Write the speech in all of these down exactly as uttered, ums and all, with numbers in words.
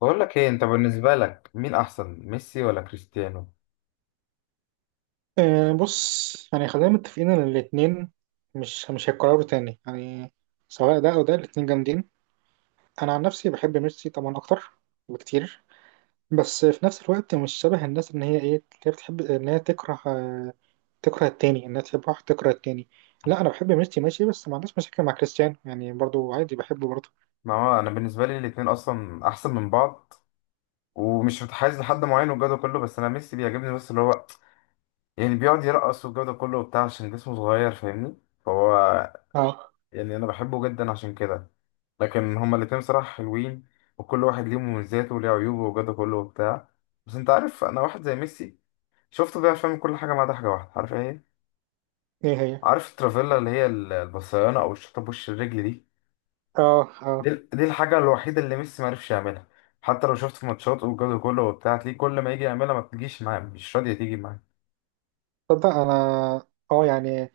بقول لك ايه، انت بالنسبه لك مين احسن، ميسي ولا كريستيانو؟ آه، بص يعني خلينا متفقين ان الاتنين مش مش هيتكرروا تاني يعني. سواء ده او ده الاتنين جامدين. انا عن نفسي بحب ميرسي طبعا اكتر بكتير. بس في نفس الوقت مش شبه الناس ان هي ايه اللي هي بتحب ان هي تكره، آه، تكره التاني، انها تحب واحد تكره التاني. لا انا بحب ميرسي ماشي، بس ما عنديش مشاكل مع كريستيانو يعني، برضو عادي بحبه برضو. ما هو انا بالنسبه لي الاثنين اصلا احسن من بعض ومش متحيز لحد معين والجو ده كله. بس انا ميسي بيعجبني بس اللي هو يعني بيقعد يرقص والجو ده كله وبتاع عشان جسمه صغير فاهمني. فهو اه. يعني انا بحبه جدا عشان كده. لكن هما الاثنين بصراحه حلوين، وكل واحد ليه مميزاته وليه عيوبه والجو ده كله وبتاع. بس انت عارف انا واحد زي ميسي شفته بيعرف يعمل كل حاجه ما عدا حاجه واحده، عارف ايه؟ ايه هي؟ عارف الترافيلا اللي هي البصيانه او الشوطه بوش الرجل دي؟ اه اه. دي دي الحاجة الوحيدة اللي ميسي معرفش يعملها. حتى لو شفت في ماتشات والجو كله وبتاع تلاقيه كل ما يجي يعملها ما بتجيش معاه، مش راضية تيجي معاه. تصدق انا اه يعني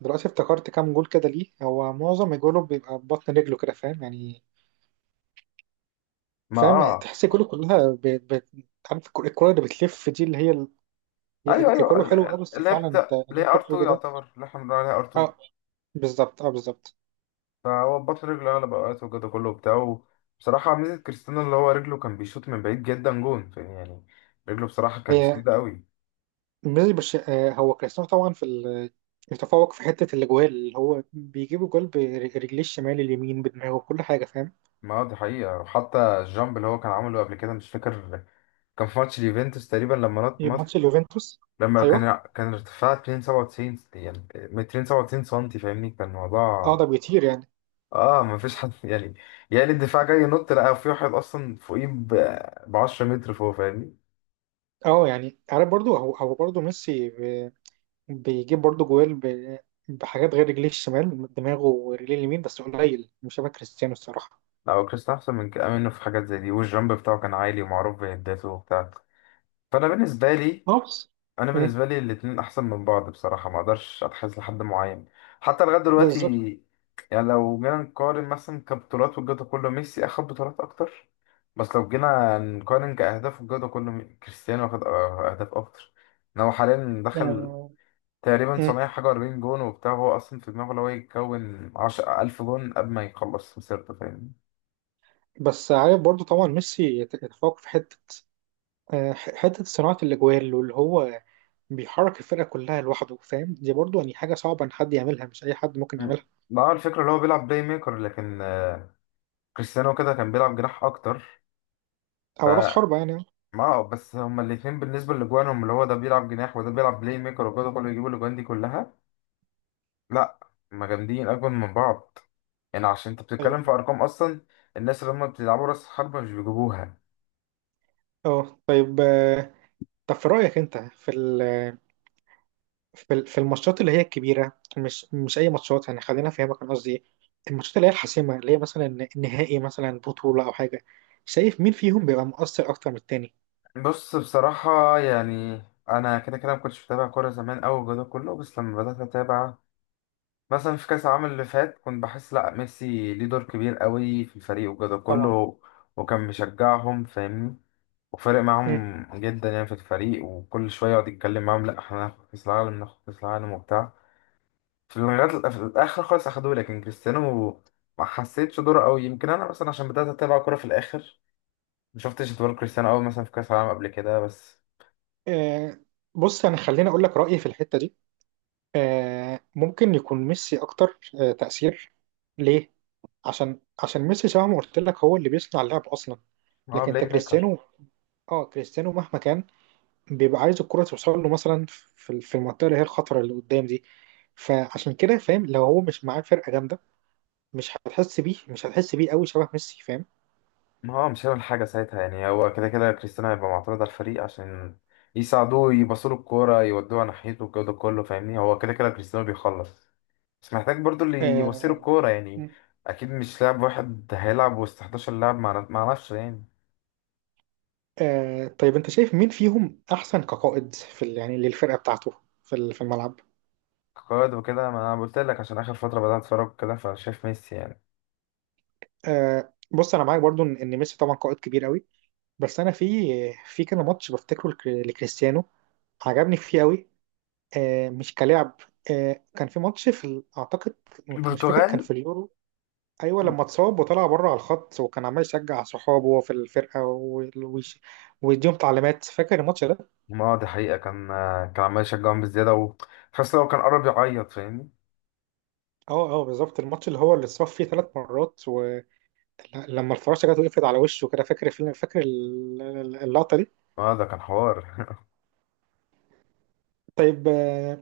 دلوقتي افتكرت كام جول كده، ليه هو معظم جوله بيبقى ببطن رجله كده فاهم يعني. ما فاهم اه، تحس الكوره كلها ب... ب... عارف الكرة الكرة اللي بتلف دي اللي هي ال... هي ايوه ايوه الكوره ال- حلوه. اه ال- بس اللي هي فعلا انت بتاع اللي اللي انت هي ار2 بتقوله ده. يعتبر، اللي احنا بنقول عليها ار2. اه بالظبط، اه بالظبط. فهو بطل رجله اغلب الاوقات والجو كله وبتاع. بصراحة ميزة كريستيانو اللي هو رجله كان بيشوط من بعيد جدا جون فاهم يعني، رجله بصراحة كانت هي شديدة قوي. بالنسبه برش... آه هو كريستيانو طبعا في ال... يتفوق في حته الاجوال، اللي هو بيجيب الجول برجليه الشمال، اليمين، بدماغه، كل حاجه فاهم. ما هو دي حقيقة، وحتى الجامب اللي هو كان عامله قبل كده مش فاكر، كان في ماتش اليوفنتوس تقريبا لما نط. ماتش اليوفنتوس. لما ايوه. كان كان ارتفاع مية وسبعة وتسعين، يعني مية وسبعة وتسعين سنتي فاهمني كان اه ده الموضوع. بيطير يعني. اه ما فيش حد يعني. يعني الدفاع جاي ينط لقى في واحد اصلا فوقيه ب عشرة متر فوق فاهمني. اه يعني عارف برضو هو هو برضو ميسي ب- بيجيب برضو جوال ب- بحاجات غير رجليه الشمال، دماغه، ورجليه اليمين، بس قليل مش شبه كريستيانو الصراحه. لا هو كريستيانو احسن من كده منه في حاجات زي دي، والجامب بتاعه كان عالي ومعروف بهداته وبتاع. فانا بالنسبه لي، نفس. انا مم. بالنسبه لي الاتنين احسن من بعض بصراحه، ما اقدرش اتحيز لحد معين حتى لغايه دلوقتي. بالظبط. يعني لو جينا نقارن مثلا كبطولات والجوده كله ميسي اخد بطولات اكتر، بس لو جينا نقارن كاهداف والجوده كله مي- كريستيانو واخد أه- اهداف اكتر. ان هو حاليا دخل آه، تقريبا مم. سبعمية حاجه اربعين جون وبتاع، هو اصلا في دماغه لو يكون عشرة الف جون قبل ما يخلص مسيرته فاهمني. بس عارف برضو طبعا ميسي يت- يتفوق في حتة، آه، ح- حتة صناعة الأجوال، واللي هو بيحرك الفرقة كلها لوحده فاهم، دي برضو يعني حاجة صعبة إن حد يعملها، مش أي حد ممكن م. يعملها. ما هو الفكره اللي هو بيلعب بلاي ميكر، لكن آه، كريستيانو كده كان بيلعب جناح اكتر. ف أو رأس حربة يعني. ما هو بس هما الاثنين بالنسبة لجوانهم اللي هو ده بيلعب جناح وده بيلعب بلاي ميكر وجوده كله بيجيب الاجوان دي كلها. لا، هما جامدين اجمل من بعض. يعني عشان انت بتتكلم في طيب. ارقام اصلا، الناس اللي هما بتلعبوا راس حربة مش بيجيبوها. أه طيب. آه، طب في رأيك أنت في ال- في ال- في الماتشات اللي هي الكبيرة، مش مش أي ماتشات يعني، خلينا أفهمك أنا قصدي إيه. الماتشات اللي هي الحاسمة، اللي هي مثلا النهائي، مثلا بطولة أو حاجة. شايف مين فيهم بيبقى مؤثر أكتر من التاني؟ بص بصراحة يعني انا كده كده ما كنتش بتابع كورة زمان اوي الجو ده كله، بس لما بدأت اتابع مثلا في كأس العالم اللي فات كنت بحس لأ ميسي ليه دور كبير قوي في الفريق وكده طبعا. كله، وكان مشجعهم فاهمني، وفارق معاهم جدا يعني في الفريق وكل شوية يقعد يتكلم معاهم لأ احنا هناخد كأس العالم، ناخد كأس العالم وبتاع، في لغاية في الآخر خالص أخدوه. لكن كريستيانو ما حسيتش دوره قوي، يمكن أنا مثلا عشان بدأت أتابع كورة في الآخر ما شفتش دور كريستيانو قوي مثلا في كأس العالم قبل كده بس. آه، بص انا خليني اقول لك رايي في الحته دي. آه، ممكن يكون ميسي اكتر آه، تاثير. ليه؟ عشان عشان ميسي زي ما قلت لك هو اللي بيصنع اللعب اصلا. هو لكن بلاي انت ميكر. كريستيانو، اه كريستيانو مهما كان بيبقى عايز الكره توصل له، مثلا في في المنطقه اللي هي الخطره اللي قدام دي. فعشان كده فاهم، لو هو مش معاه فرقه جامده مش هتحس بيه، مش هتحس بيه قوي شبه ميسي فاهم. ما هو مش هيعمل حاجة ساعتها يعني، هو كده كده كريستيانو هيبقى معترض على الفريق عشان يساعدوه يباصوا له الكورة يودوها ناحيته والجو ده كله فاهمني، هو كده كده كريستيانو بيخلص بس محتاج برضو اللي يبصيله آه. الكورة يعني. أكيد مش لاعب واحد هيلعب وسط احد عشر لاعب مع مع نفسه يعني. آه طيب انت شايف مين فيهم احسن كقائد في ال- يعني للفرقه بتاعته، في ال- في الملعب. قائد وكده، ما أنا قلت لك عشان آخر فترة بدأت أتفرج كده فشايف ميسي يعني. آه بص انا معاك برضو ان إن ميسي طبعا قائد كبير قوي. بس انا في، في كان ماتش بفتكره لك- لكريستيانو، عجبني فيه قوي. آه مش كلاعب. آه كان في ماتش في ال- اعتقد مش فاكر، كان البرتغال. في اليورو. ايوه لما اتصاب وطلع بره على الخط، وكان عمال يشجع صحابه وهو في الفرقه، و- ويش- ويديهم تعليمات، فاكر الماتش ده؟ ما دي حقيقة، كان كان عمال يشجعهم بزيادة وتحس لو كان قرب يعيط فاهمني. اه اه بالظبط، الماتش اللي هو اللي اتصاب فيه ثلاث مرات، ولما الفراشه جت وقفت على وشه كده، فاكر الفيلم فاكر ال- ال- اللقطه دي؟ اه ده كان حوار طيب. آه،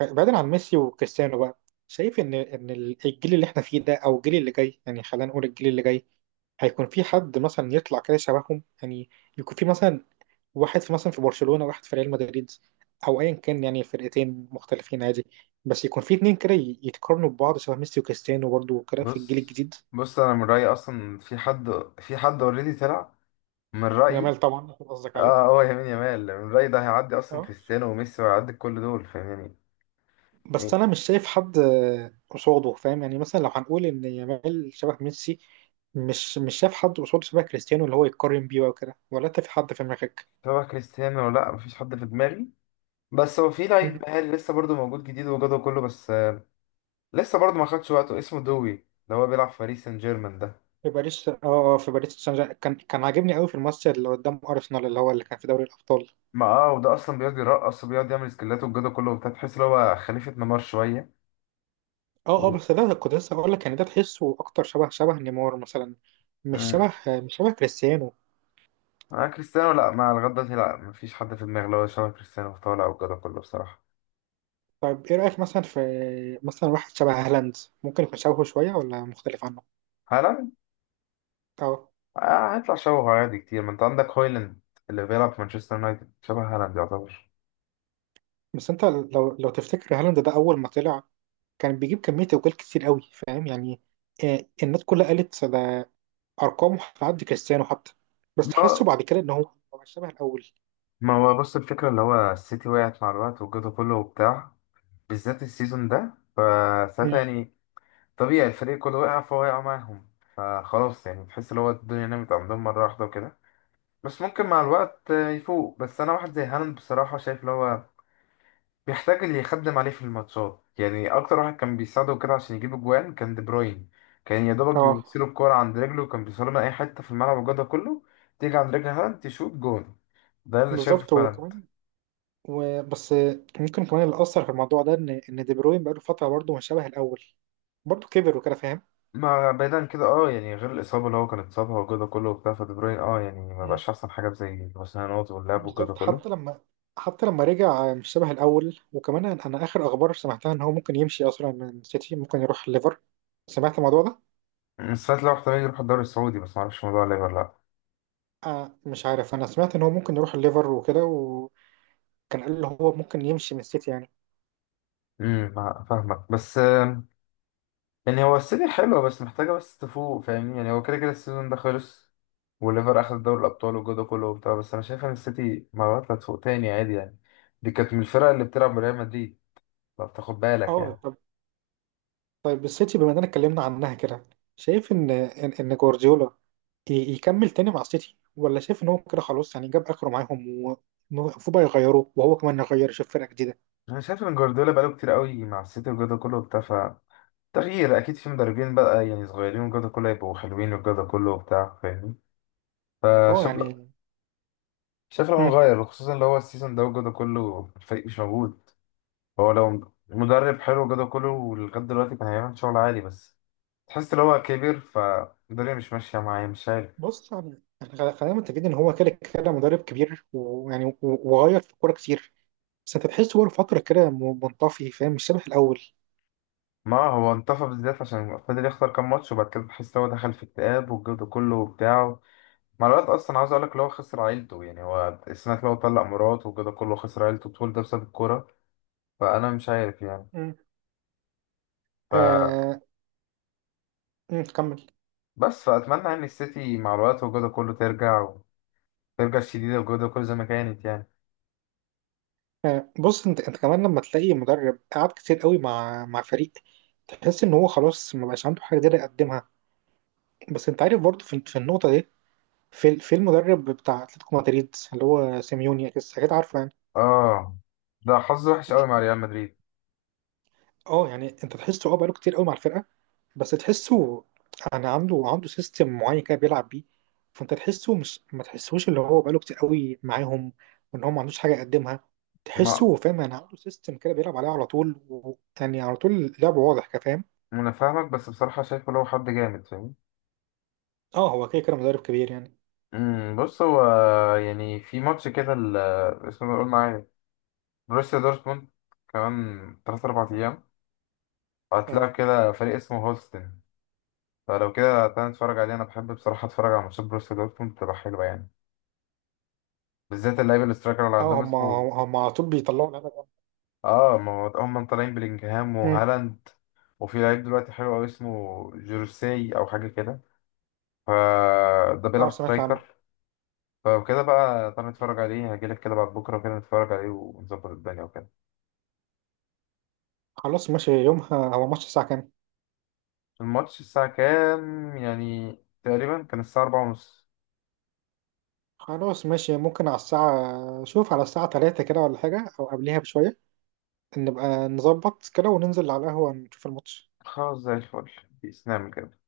بعيدا عن ميسي وكريستيانو بقى، شايف ان ان الجيل اللي احنا فيه ده او الجيل اللي جاي، يعني خلينا نقول الجيل اللي جاي، هيكون في حد مثلا يطلع كده شبههم يعني. يكون في مثلا واحد في مثلا في برشلونة، واحد في ريال مدريد، او ايا كان يعني فرقتين مختلفين عادي. بس يكون في اتنين كده ي- يتقارنوا ببعض شبه ميسي وكريستيانو برضه، وكده في الجيل بص، الجديد. بص انا من رايي اصلا في حد، في حد اوريدي طلع من يامال رايي. طبعا أكيد قصدك اه عليه. هو يمين يامال، من رايي ده هيعدي اصلا اه كريستيانو وميسي وهيعدي كل دول فاهماني. بس يعني انا مش شايف حد آه، قصاده فاهم يعني، مثلا لو هنقول ان يامال شبه ميسي، مش مش شايف حد قصاده شبه كريستيانو اللي هو يتقارن بيه وكده، ولا انت في حد في دماغك؟ سواء كريستيانو ولا لا مفيش حد في دماغي. بس هو في لعيب مم. مهاري لسه برضه موجود جديد وجوده كله بس آه، لسه برضه ما خدش وقته، اسمه دوي اللي هو بيلعب في باريس سان جيرمان ده. في باريس. اه، آه، في باريس سان جيرمان كان كان عاجبني قوي في الماتش اللي قدام ارسنال، اللي هو اللي كان في دوري الابطال. ما اه، وده اصلا بيقعد يرقص وبيقعد يعمل سكيلات وجوده كله وبتاع، تحس ان هو خليفه نيمار شويه. اه اه بس ده كنت لسه هقول لك يعني، ده تحسه اكتر شبه شبه نيمار مثلا، مش و... شبه مش شبه كريستيانو. مع كريستيانو لا، مع لغاية دلوقتي لا مفيش حد في دماغي اللي هو شبه كريستيانو في طالع وكده كله بصراحة. طيب ايه رايك مثلا في، مثلا واحد شبه هالاند، ممكن يكون شبهه شويه ولا مختلف عنه؟ هالاند؟ اه آه هيطلع شبهه عادي كتير، ما انت عندك هويلاند اللي بيلعب في مانشستر يونايتد شبه هالاند يعتبر. بس انت لو لو تفتكر هالاند ده اول ما طلع كان بيجيب كميه اجوال كتير قوي فاهم يعني. آه، الناس كلها قالت ده ارقامه هتعدي كريستيانو حتى. بس تحسه ما بعد كده ان هو مبقاش شبه الاول. ما هو بص الفكرة اللي هو السيتي وقعت مع الوقت وجوده كله وبتاع، بالذات السيزون ده فساعتها مم. يعني طبيعي الفريق كله وقع فهو وقع معاهم، خلاص يعني تحس اللي هو الدنيا نامت عندهم مرة واحدة وكده. بس ممكن مع الوقت آه، يفوق. بس أنا واحد زي هالاند بصراحة شايف اللي هو بيحتاج اللي يخدم عليه في الماتشات يعني، اكتر واحد كان بيساعده كده عشان يجيب اجوان كان دي بروين، كان يا دوبك اه بيوصله الكوره عند رجله وكان بيوصله من اي حته في الملعب والجو ده كله، تيجي عند رجل هالاند تشوط جون، ده اللي شايفه بالظبط، في هالاند. وكمان وبس، آه، ممكن كمان اللي اثر في الموضوع ده ان ان دي بروين بقاله فتره برضه مش شبه الاول، برضه كبر وكده فاهم. ما بعيدا كده اه يعني غير الاصابه اللي هو كان اتصابها والجو ده كله وبتاع فدي بروين اه يعني ما مم. بقاش احسن حاجه زي الوسنانات واللعب والجو ده بالظبط، حتى كله. لما حتى لما رجع آه، مش شبه الاول. وكمان انا أنا اخر اخبار سمعتها ان هو ممكن يمشي اصلا من سيتي، ممكن يروح ليفر. سمعت الموضوع ده؟ بس ساعات لو احتمال يروح الدوري السعودي بس ما اعرفش الموضوع ليه ولا لا. آه مش عارف، انا سمعت ان هو ممكن يروح الليفر وكده، وكان قال اللي هو ممكن يمشي من السيتي يعني. امم ما- فاهمك بس، يعني هو السيتي حلوة بس محتاجة بس تفوق فاهمني، يعني هو كده كده السيزون ده خلص والليفر أخد دوري الأبطال والجو ده كله وبتاع، بس أنا شايف إن السيتي مرات هتفوق تاني عادي يعني. دي كانت من الفرق اللي بتلعب بريال مدريد لو بتاخد بالك اه يعني. طب طيب. السيتي، بما اننا اتكلمنا عنها كده، شايف ان ان, إن جوارديولا ي- يكمل تاني مع السيتي، ولا شايف ان هو كده خلاص يعني جاب اخره معاهم، ومفروض بقى يغيروه، وهو كمان يغير يشوف فرقة جديدة؟ أنا شايف إن جوارديولا بقاله كتير قوي مع السيتي والجو ده كله وبتاع، ف تغيير أكيد في مدربين بقى يعني صغيرين والجو ده كله يبقوا حلوين والجو ده كله وبتاع فاهمين. اه فشايف، يعني. شايف لو مم. نغير وخصوصا اللي هو السيزون ده والجو ده كله الفريق مش موجود. هو لو مدرب حلو كده كله ولغاية دلوقتي كان هيعمل شغل عالي، بس تحس ان هو كبير فالدنيا مش ماشية معاه مش عارف. بص يعني، يعني خ- خلينا متفقين ان هو كده كده مدرب كبير، ويعني و- وغير في الكورة كتير. بس انت تحسه بقاله فترة كده م- منطفي فاهم، مش شبه الاول. ما هو انطفى بالذات عشان فضل يخسر كام ماتش وبعد كده تحس ان هو دخل في اكتئاب والجو كله بتاعه. مع الوقت اصلا عاوز اقول لك هو خسر عيلته يعني، هو السنة اللي هو طلق مراته والجو كله خسر عيلته طول ده بسبب الكورة. فانا مش عارف يعني. مم. فبس، آه. مم، كمل. فاتمنى ان السيتي مع الوقت والجو كله ترجع وترجع شديدة والجو كله زي ما كانت يعني. آه، بص انت انت كمان لما تلاقي مدرب قعد كتير قوي مع مع فريق، تحس ان هو خلاص ما بقاش عنده حاجه جديده يقدمها. بس انت عارف برضه في, في النقطه دي، في في المدرب بتاع اتلتيكو مدريد اللي هو سيميوني، اكيد أكيد عارفه يعني. اه ده حظ وحش قوي مع ريال مدريد. اه يعني انت تحسه اه بقاله كتير قوي مع الفرقه، بس تحسه يعني عنده عنده سيستم معين كده بيلعب بيه. فانت تحسه مش ما تحسوش اللي هو بقاله كتير قوي معاهم، وان هو ما عندوش حاجه يقدمها. ما تحسه فاهم يعني عنده سيستم كده بيلعب عليه على طول، و- يعني على طول لعبه واضح كفاهم. انا فاهمك، بس بصراحه شايفه لو حد جامد فاهم. اه هو كده كده مدرب كبير يعني. امم بص هو يعني في ماتش كده ال- اسمه ده قول معايا، بروسيا دورتموند كمان تلاتة اربعة ايام اه هتلاعب كده فريق اسمه هولستن. فلو كده تعالى نتفرج عليه، انا بحب بصراحه اتفرج على ماتشات بروسيا دورتموند بتبقى حلوه يعني، بالذات اللعيب الاسترايكر اللي اه عندهم هم هم اسمه. هم على طول بيطلعوا لعيبه جامدة. اه ما هو هم طالعين بلينجهام أمم. وهالاند، وفي لعيب دلوقتي حلو قوي اسمه جورسي او حاجه كده، فده بيلعب اه سمعت عنه. سترايكر. فلو كده بقى تعالى نتفرج عليه هجيلك كده بعد بكرة كده نتفرج عليه ونظبط الدنيا وكده. خلاص ماشي. يومها هو ماتش الساعة كام؟ الماتش الساعة كام يعني؟ تقريبا كان الساعة أربعة ونص. خلاص ماشي، ممكن على الساعة، شوف، على الساعة تلاتة كده ولا حاجة، أو قبليها بشوية، نبقى نظبط كده وننزل على القهوة نشوف الماتش. خلاص زي الفل، بإسلام كده.